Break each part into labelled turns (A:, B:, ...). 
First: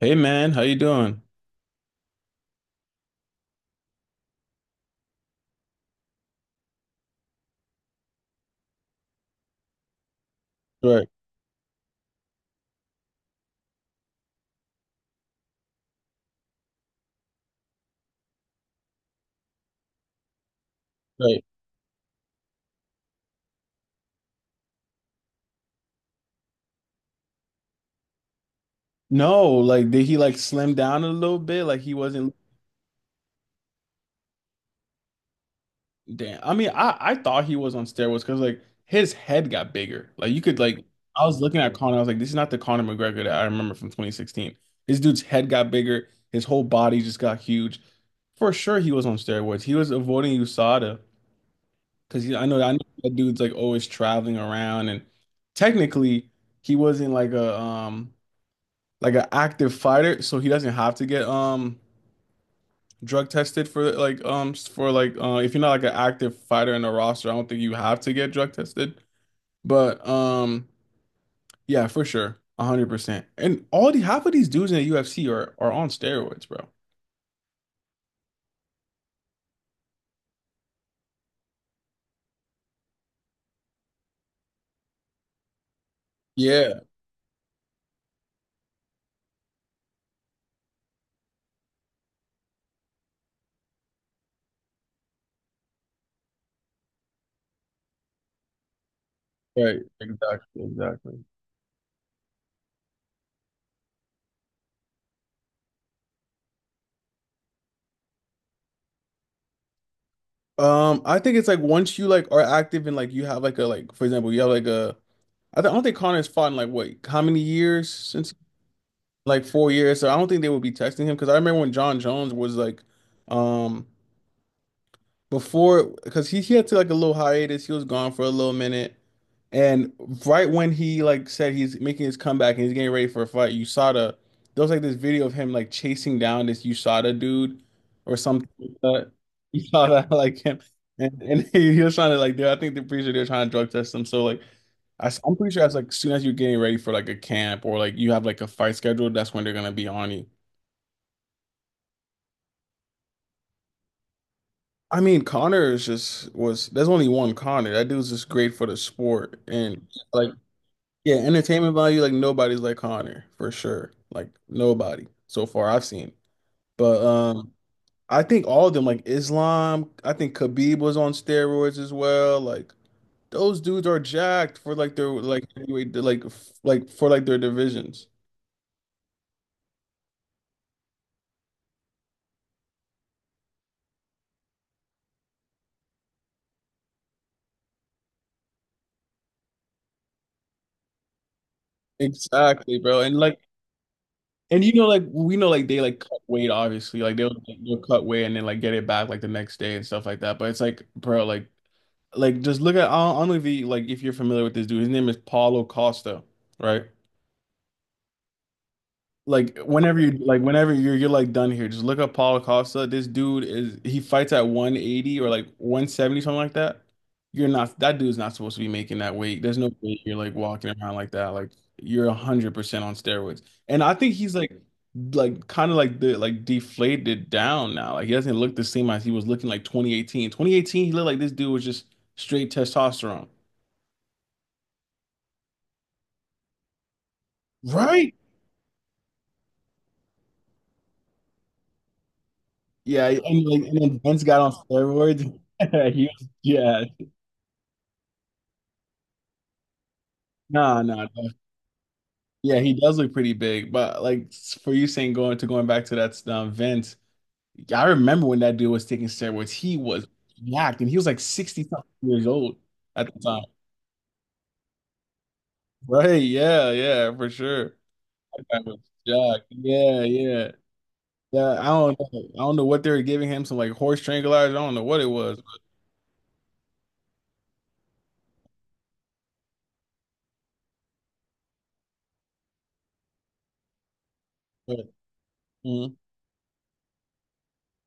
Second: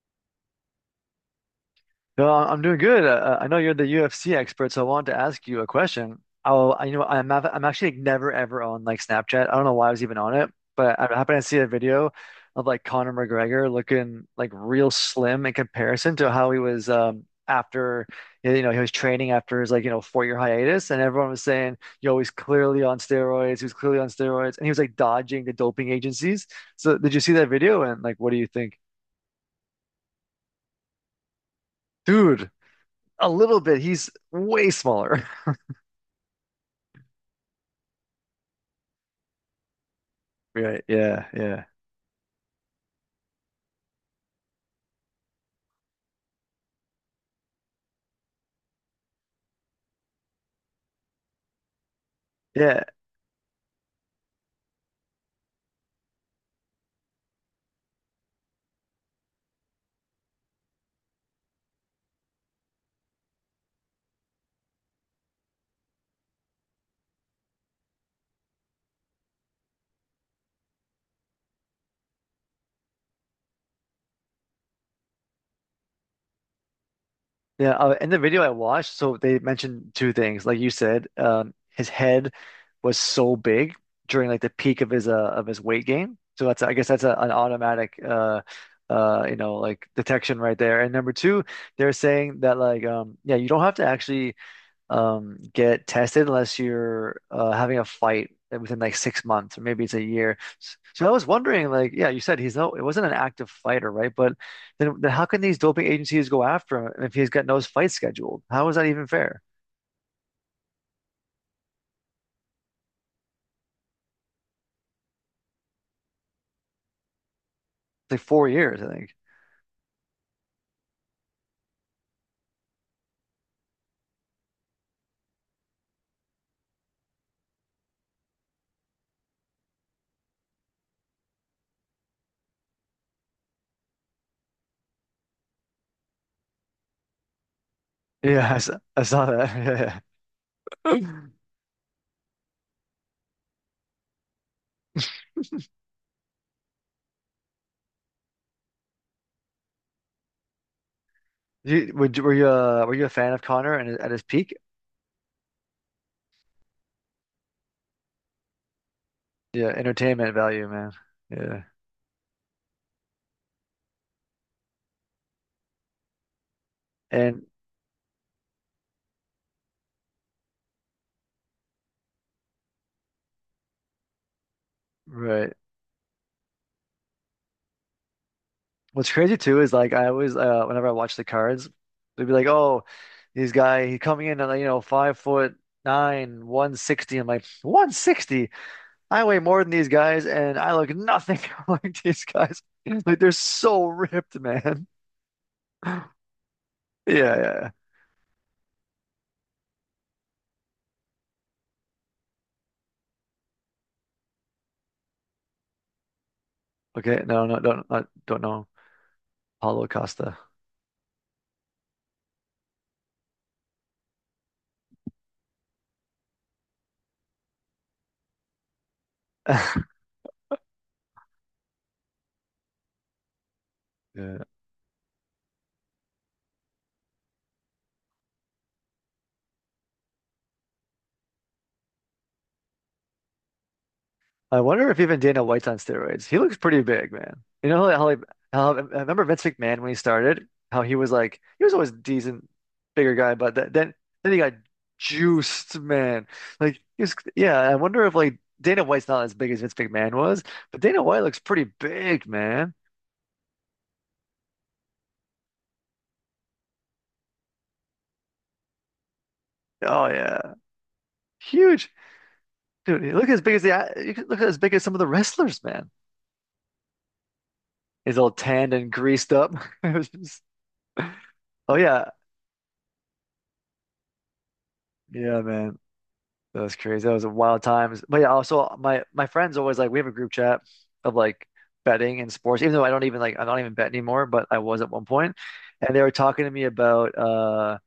A: Hey man, how you doing?
B: No, am doing good. I know you're the UFC expert, so I wanted to ask you a question. I'm actually never ever on like Snapchat. I don't know why I was even on it, but I
A: Right,
B: happened to see a video of like Conor McGregor looking like real slim in comparison to how he was after he was training after his like 4 year hiatus, and everyone was
A: right.
B: saying, "Yo, he's clearly on steroids. He was clearly on steroids," and he was like dodging the doping agencies. So, did you see that video? And like, what do you think,
A: No, like did he like slim down a little bit? Like he wasn't.
B: dude? A little bit. He's way smaller.
A: Damn. I mean, I thought he was on steroids because like his head got bigger. Like you could
B: Right.
A: like I
B: Yeah.
A: was looking
B: Yeah.
A: at Conor, I was like, this is not the Conor McGregor that I remember from 2016. This dude's head got bigger, his whole body just got huge. For sure, he was on steroids. He was avoiding USADA because I know
B: Yeah.
A: that dude's like always traveling around and technically he wasn't like a like an active fighter, so he doesn't have to get drug tested for like if you're not like an active fighter in the roster, I don't think you have to get drug tested. But yeah, for sure. 100%. And all the half of these dudes in the UFC are on steroids, bro.
B: Yeah. In the video I watched, so they mentioned two things. Like you said, his head was so big during like the peak of his of his weight gain. So that's I
A: Yeah,
B: guess that's an automatic like detection right there. And number two, they're saying that like yeah you don't have to actually get tested unless you're having a fight within like 6 months or
A: right.
B: maybe it's a year.
A: Exactly,
B: So I
A: exactly.
B: was wondering, like, yeah, you said he's no, it wasn't an active fighter, right? But then how can these doping agencies go after him if he's got no fight scheduled? How is that even fair?
A: I think it's like once you like are active and like you have like a like for example, you have like a I don't think Connor's fought in like what how many years
B: It's like
A: since
B: 4 years, I think.
A: like 4 years. So I don't think they would be texting him because I remember when John Jones was like, um, before because he had to like a little hiatus. He was gone for a little minute, and right when he like said he's making his comeback and he's getting ready for a fight, USADA, there was like this video of him like chasing down this USADA dude or something. Like
B: I
A: that.
B: saw
A: You saw
B: that.
A: that like him.
B: Yeah,
A: And,
B: yeah.
A: and he was trying to like, do I think they're pretty sure they're trying to drug test him. So like, am pretty sure that's like as soon as you're getting ready for like a camp or like you have like a fight scheduled, that's when they're gonna be on you.
B: You, were you were you a fan of Connor and at his peak?
A: I mean, Connor is just was there's only one Connor. That dude's just great for the sport
B: Yeah,
A: and like
B: entertainment value, man.
A: yeah,
B: Yeah,
A: entertainment value, like nobody's like Connor for sure. Like nobody so far I've seen. But
B: and
A: I think all of them, like Islam, I think Khabib was on steroids as well. Like those dudes are jacked for like their like
B: right.
A: anyway like like for like their divisions.
B: What's crazy too is like I always whenever I watch the cards, they'd be like, "Oh, this guy he coming in at like, you know 5 foot nine, 160." I'm like, "160? I weigh more than these guys, and I look nothing like these guys.
A: Exactly, bro. And
B: Like they're
A: like
B: so ripped,
A: and you
B: man."
A: know, like we know, like they like cut weight, obviously.
B: Yeah,
A: Like they'll
B: yeah, yeah.
A: they'll cut weight and then like get it back like the next day and stuff like that. But it's like, bro, like just look at I don't know if you like if you're familiar with this dude. His name is Paulo Costa, right?
B: Okay, don't know
A: Like
B: Paulo
A: whenever you
B: Costa.
A: like whenever you're like done here, just look up Paulo Costa. This dude is he fights at 180 or like 170, something like that. You're not that dude's not supposed to be making that weight. There's no way you're like walking around like that. Like you're 100% on steroids. And I think he's
B: Yeah.
A: like kind of like the like deflated down now. Like he doesn't look the same as he was looking like 2018. 2018, he looked like this dude was just straight testosterone.
B: I wonder if even Dana White's on steroids. He looks pretty big, man. You know how
A: Right?
B: like how I remember Vince McMahon when he started, how he was like he was always a decent,
A: Yeah,
B: bigger guy,
A: and
B: but
A: like
B: th
A: and
B: then
A: then Vince
B: he
A: got on
B: got
A: steroids.
B: juiced,
A: He was,
B: man. Like
A: yeah.
B: he's yeah. I wonder if like Dana White's not as big as Vince McMahon was, but
A: No, no,
B: Dana White
A: no.
B: looks pretty big,
A: Yeah, he
B: man.
A: does look pretty big, but like for you saying going to going back to that Vince, I remember when that dude was taking steroids, he was
B: Oh yeah,
A: yacked and he was like 60 something
B: huge
A: years old at
B: dude.
A: the
B: Look as
A: time.
B: big as the you could look as big as some of the wrestlers, man.
A: Right, yeah, yeah, for sure.
B: He's all
A: That guy
B: tanned
A: was
B: and greased
A: jacked.
B: up. It
A: Yeah,
B: was just-
A: yeah. Yeah, I
B: oh
A: don't
B: yeah,
A: know. I don't know what they were giving him, some like horse tranquilizer. I don't know what it
B: yeah,
A: was.
B: man. That was crazy. That was a wild times. But yeah, also my friends always like we have a group chat of like betting and sports, even though I don't even like I don't even bet anymore, but I
A: But,
B: was at
A: but-
B: one point. And
A: Mhm.
B: they were talking to me about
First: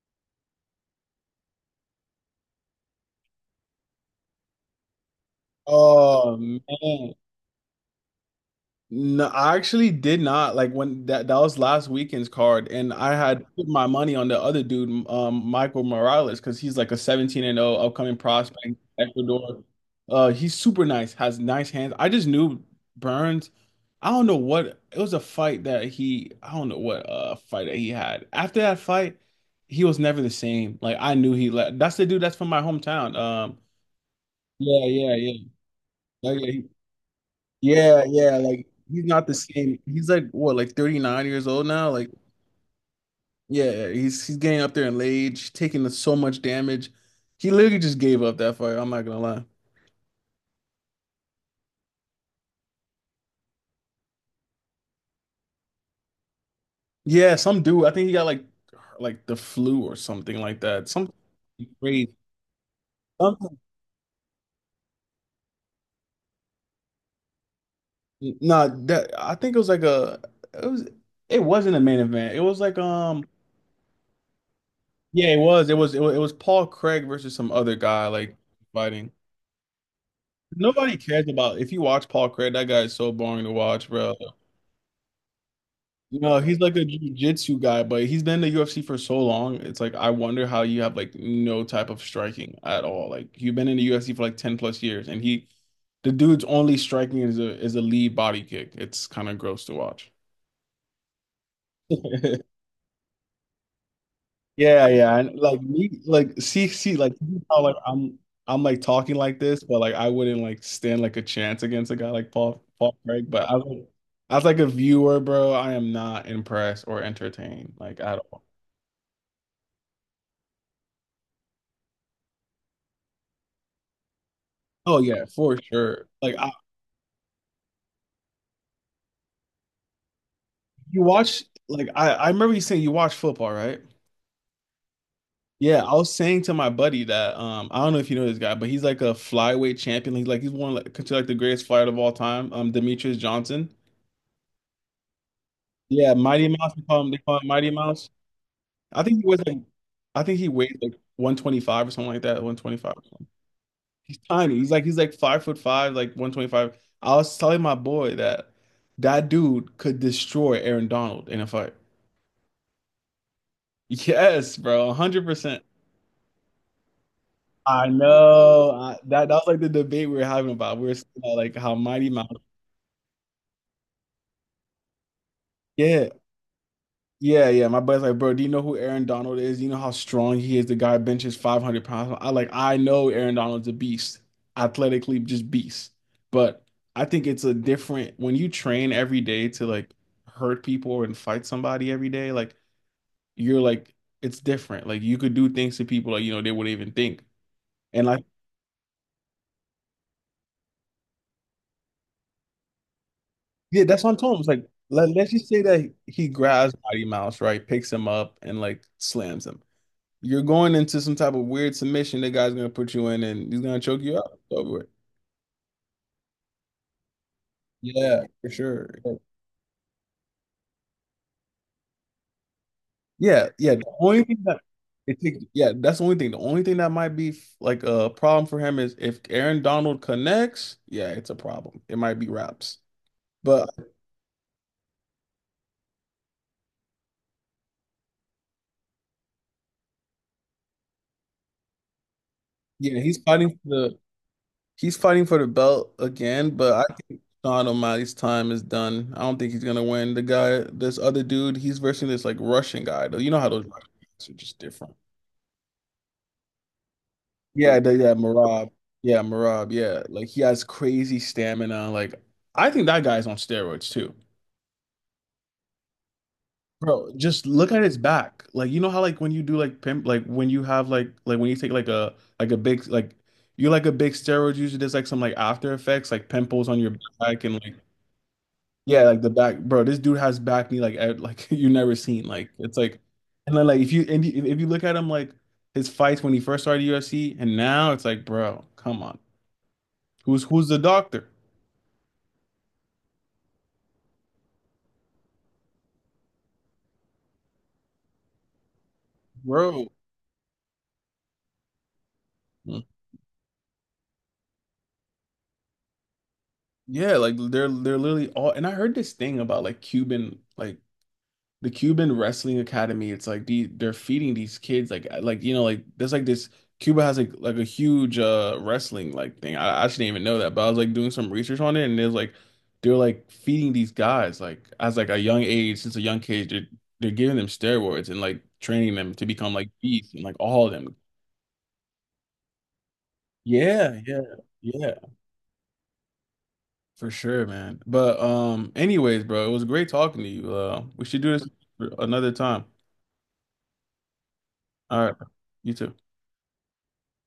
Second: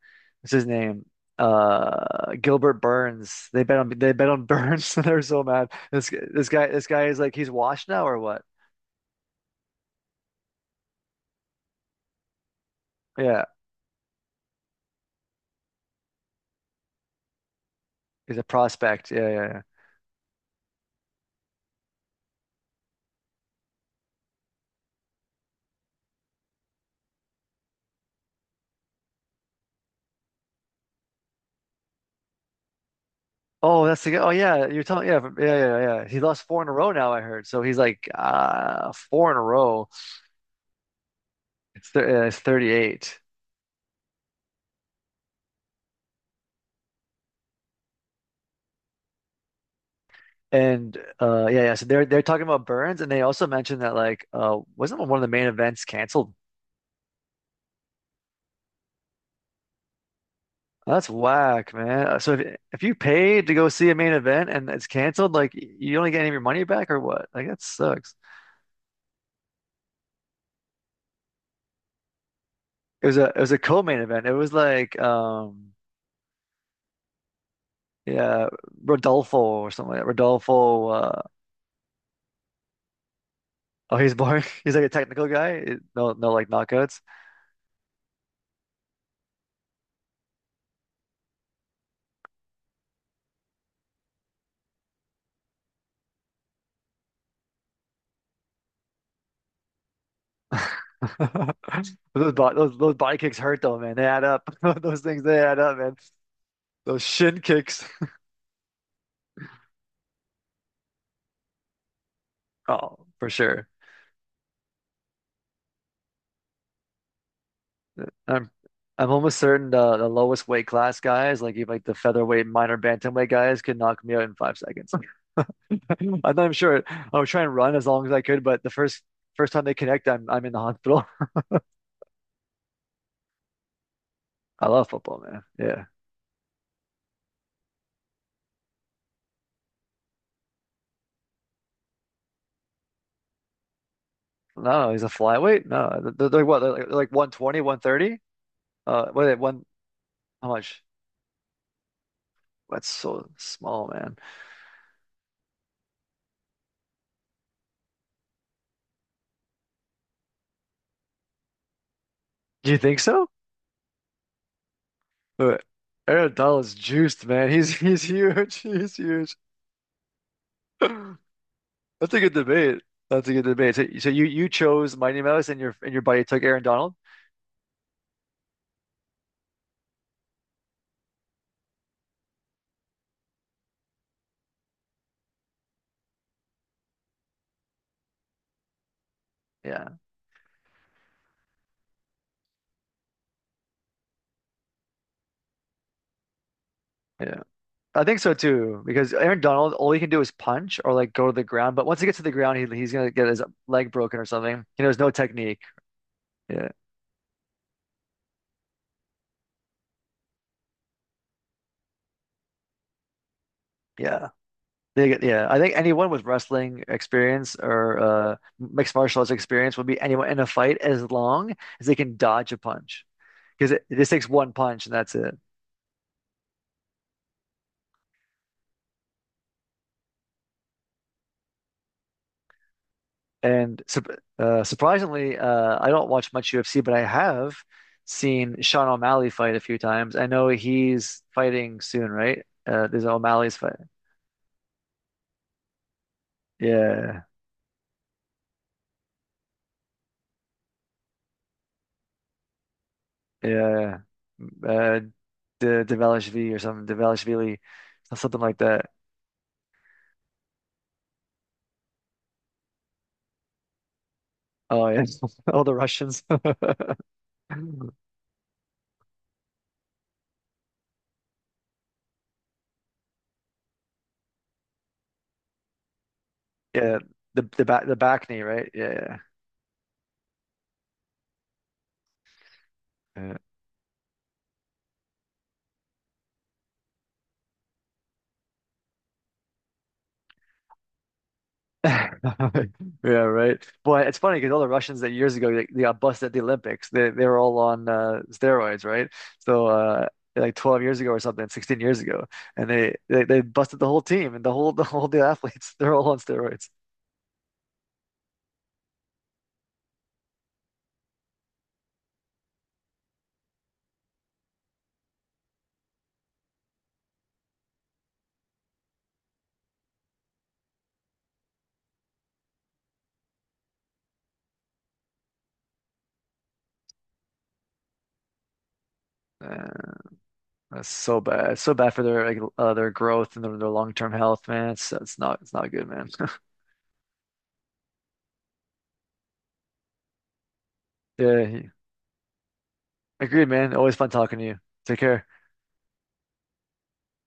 B: what's his name? Gilbert Burns. They bet on Burns and they're so mad.
A: Oh
B: This guy
A: man.
B: is like he's washed now or what?
A: No, I actually did not like when that was last weekend's card, and I had
B: Yeah.
A: put my money on the other dude, Michael Morales, because he's like a 17-0 upcoming
B: He's a
A: prospect,
B: prospect. Yeah, yeah, yeah.
A: Ecuador. He's super nice, has nice hands. I just knew Burns. I don't know what it was a fight that I don't know what fight that he had. After that fight, he was never the same. Like I knew he left. That's the dude that's from my hometown.
B: Oh, that's the guy. Oh, yeah. You're
A: Yeah,
B: telling,
A: yeah,
B: yeah,
A: yeah.
B: from- yeah, yeah, yeah. He
A: Like,
B: lost
A: yeah,
B: four in a row now, I heard. So he's
A: yeah,
B: like,
A: yeah, like he's not
B: four
A: the
B: in a
A: same.
B: row.
A: He's like what, like 39 years old now?
B: It's th
A: Like,
B: yeah, it's 38.
A: yeah, he's getting up there in age, taking so much damage. He literally just gave up that fight, I'm not gonna lie.
B: And yeah, yeah. So they're talking about Burns and they also mentioned that like wasn't one of the main events canceled?
A: Yeah, some dude, I think he got like the flu or something like that.
B: That's
A: Something
B: whack, man.
A: crazy.
B: So if you paid to
A: Something,
B: go see a main event and it's canceled, like you don't get any of your money back or what? Like that sucks.
A: nah, that I think it was like a it was it wasn't a main event. It was like
B: It was a co-main event. It was like
A: yeah, it was. It was Paul Craig versus some other guy like
B: yeah,
A: fighting.
B: Rodolfo or something like that. Rodolfo
A: Nobody
B: uh
A: cares about if you watch Paul Craig, that guy is so boring to watch,
B: oh
A: bro.
B: he's boring. He's like a technical guy. No
A: You
B: no
A: know,
B: like
A: he's like a
B: knockouts.
A: jiu-jitsu guy, but he's been in the UFC for so long. It's like I wonder how you have like no type of striking at all. Like you've been in the UFC for like 10 plus years and he the dude's only striking is a lead body kick. It's kind of gross to watch.
B: Those body kicks hurt though, man. They add up.
A: Yeah,
B: Those
A: yeah.
B: things
A: And
B: they add
A: like
B: up, man.
A: me, like see,
B: Those
A: like
B: shin
A: how like
B: kicks.
A: I'm like talking like this, but like I wouldn't like stand like a chance against a guy like Paul
B: Oh,
A: Craig.
B: for
A: But I
B: sure.
A: was as like a viewer, bro, I am not impressed or entertained like at all.
B: I'm I'm almost certain the lowest weight class guys, like even like the featherweight minor bantamweight guys, could knock me out in 5 seconds.
A: Oh yeah, for sure.
B: I'm
A: Like
B: not even sure. I would try and run as long as I could, but the first time they connect, I'm in the
A: you
B: hospital.
A: watch like I remember you saying you watch football, right?
B: I love football, man.
A: Yeah,
B: Yeah.
A: I was saying to my buddy that I don't know if you know this guy, but he's like a flyweight champion. He's like he's one of, like considered like the greatest fighter of all time, Demetrius Johnson.
B: No, he's a flyweight. No,
A: Yeah,
B: they're
A: Mighty
B: what?
A: Mouse. They
B: They're
A: call him.
B: like
A: They call him
B: 120,
A: Mighty Mouse.
B: 130?
A: I think
B: What?
A: he
B: Are they-
A: was like,
B: One?
A: I think he
B: How
A: weighed
B: much?
A: like 125 or something like that.
B: That's
A: 125.
B: so small, man.
A: He's tiny. He's like 5 foot 5, like 125. I was telling my boy that that dude could destroy Aaron Donald in a fight.
B: Do you think so?
A: Yes, bro, 100%.
B: But Aaron Donald's juiced, man.
A: I
B: He's huge.
A: know.
B: He's
A: That that
B: huge.
A: was like the debate we were having about. We were saying about, like how Mighty
B: That's a
A: Mouse.
B: good debate. That's a good debate. So, you chose Mighty Mouse and your
A: Yeah,
B: buddy took Aaron Donald?
A: yeah, yeah. My buddy's like, bro, do you know who Aaron Donald is? You know how strong he is. The guy benches 500 pounds. I know Aaron Donald's a beast, athletically just beast. But I think it's a different when you train every day to
B: Yeah,
A: like hurt people or and fight somebody every day. Like you're like, it's different. Like you could do things to people like you know they wouldn't even think.
B: yeah. I
A: And
B: think
A: like,
B: so too, because Aaron Donald, all he can do is punch or like go to the ground. But once he gets to the ground, he's gonna get his
A: yeah,
B: leg
A: that's what I'm
B: broken or
A: telling him. It's
B: something.
A: like,
B: He knows no
A: let's just
B: technique.
A: say that he
B: Yeah,
A: grabs Mighty Mouse, right? Picks him up and like slams him. You're going into some type of weird submission that guy's gonna put you in and he's gonna choke you
B: yeah.
A: out. Over with.
B: They get, yeah, I think anyone with wrestling experience or
A: Yeah, for sure.
B: mixed martial arts experience will be anyone in a fight as long as they can dodge a punch,
A: Yeah,
B: because
A: yeah. The
B: it just
A: only
B: takes
A: thing
B: one
A: that
B: punch and that's
A: it
B: it.
A: takes, yeah, that's the only thing. The only thing that might be like a problem for him is if Aaron Donald connects, yeah, it's a problem. It might be wraps. But
B: And sup surprisingly, I don't watch much UFC, but I have seen Sean O'Malley fight a few times. I know he's fighting soon, right?
A: yeah,
B: There's O'Malley's fight.
A: he's fighting for the belt again, but I think
B: Yeah,
A: Sean O'Malley's time is done. I don't think he's gonna win. The guy, this other dude, he's versing this like Russian guy though. You know how those Russian
B: yeah.
A: guys are just different.
B: Uh, De Develishvili or something, Develishvili,
A: Yeah, yeah,
B: something like
A: Marab.
B: that.
A: Yeah, Marab. Yeah, like he has crazy stamina. Like I think that guy's on steroids too,
B: Oh yeah, all the Russians.
A: bro. Just look at his back. Like you know how like when you do like pimp, like when you have like when you take like a big like you're like a big steroid user. There's like some like after effects, like pimples on your
B: Yeah,
A: back and like
B: the back knee, right?
A: yeah,
B: Yeah,
A: like the back, bro. This dude has back knee like like you never seen. Like it's like
B: yeah.
A: and then like if you and if you look at him like his fights when he first started UFC and now it's like, bro, come on. Who's the doctor?
B: Yeah, right. But it's funny because all the Russians that years ago they got busted at the Olympics. They were all on steroids, right? So
A: Bro,
B: like 12 years ago or something, 16 years ago, and they busted the whole team and the whole the whole the athletes. They're all on steroids.
A: yeah, like they're literally all and I heard this thing about like Cuban like the Cuban Wrestling Academy. It's like they're feeding these kids like you know like there's like this Cuba has like a huge wrestling like thing. I actually didn't even know that, but I was like doing some research on it and there's like they're like feeding these guys like as like a young age since a young age they're giving them steroids and like training them to become like
B: Man,
A: beasts and like all of
B: that's
A: them.
B: so bad. It's so bad for their like their growth and their
A: Yeah,
B: long-term
A: yeah,
B: health, man.
A: yeah.
B: It's not good, man.
A: For sure, man. But anyways, bro, it was great talking to you. We should do this
B: Yeah,
A: another time.
B: agreed, man. Always fun talking to you. Take
A: All right.
B: care.
A: You too.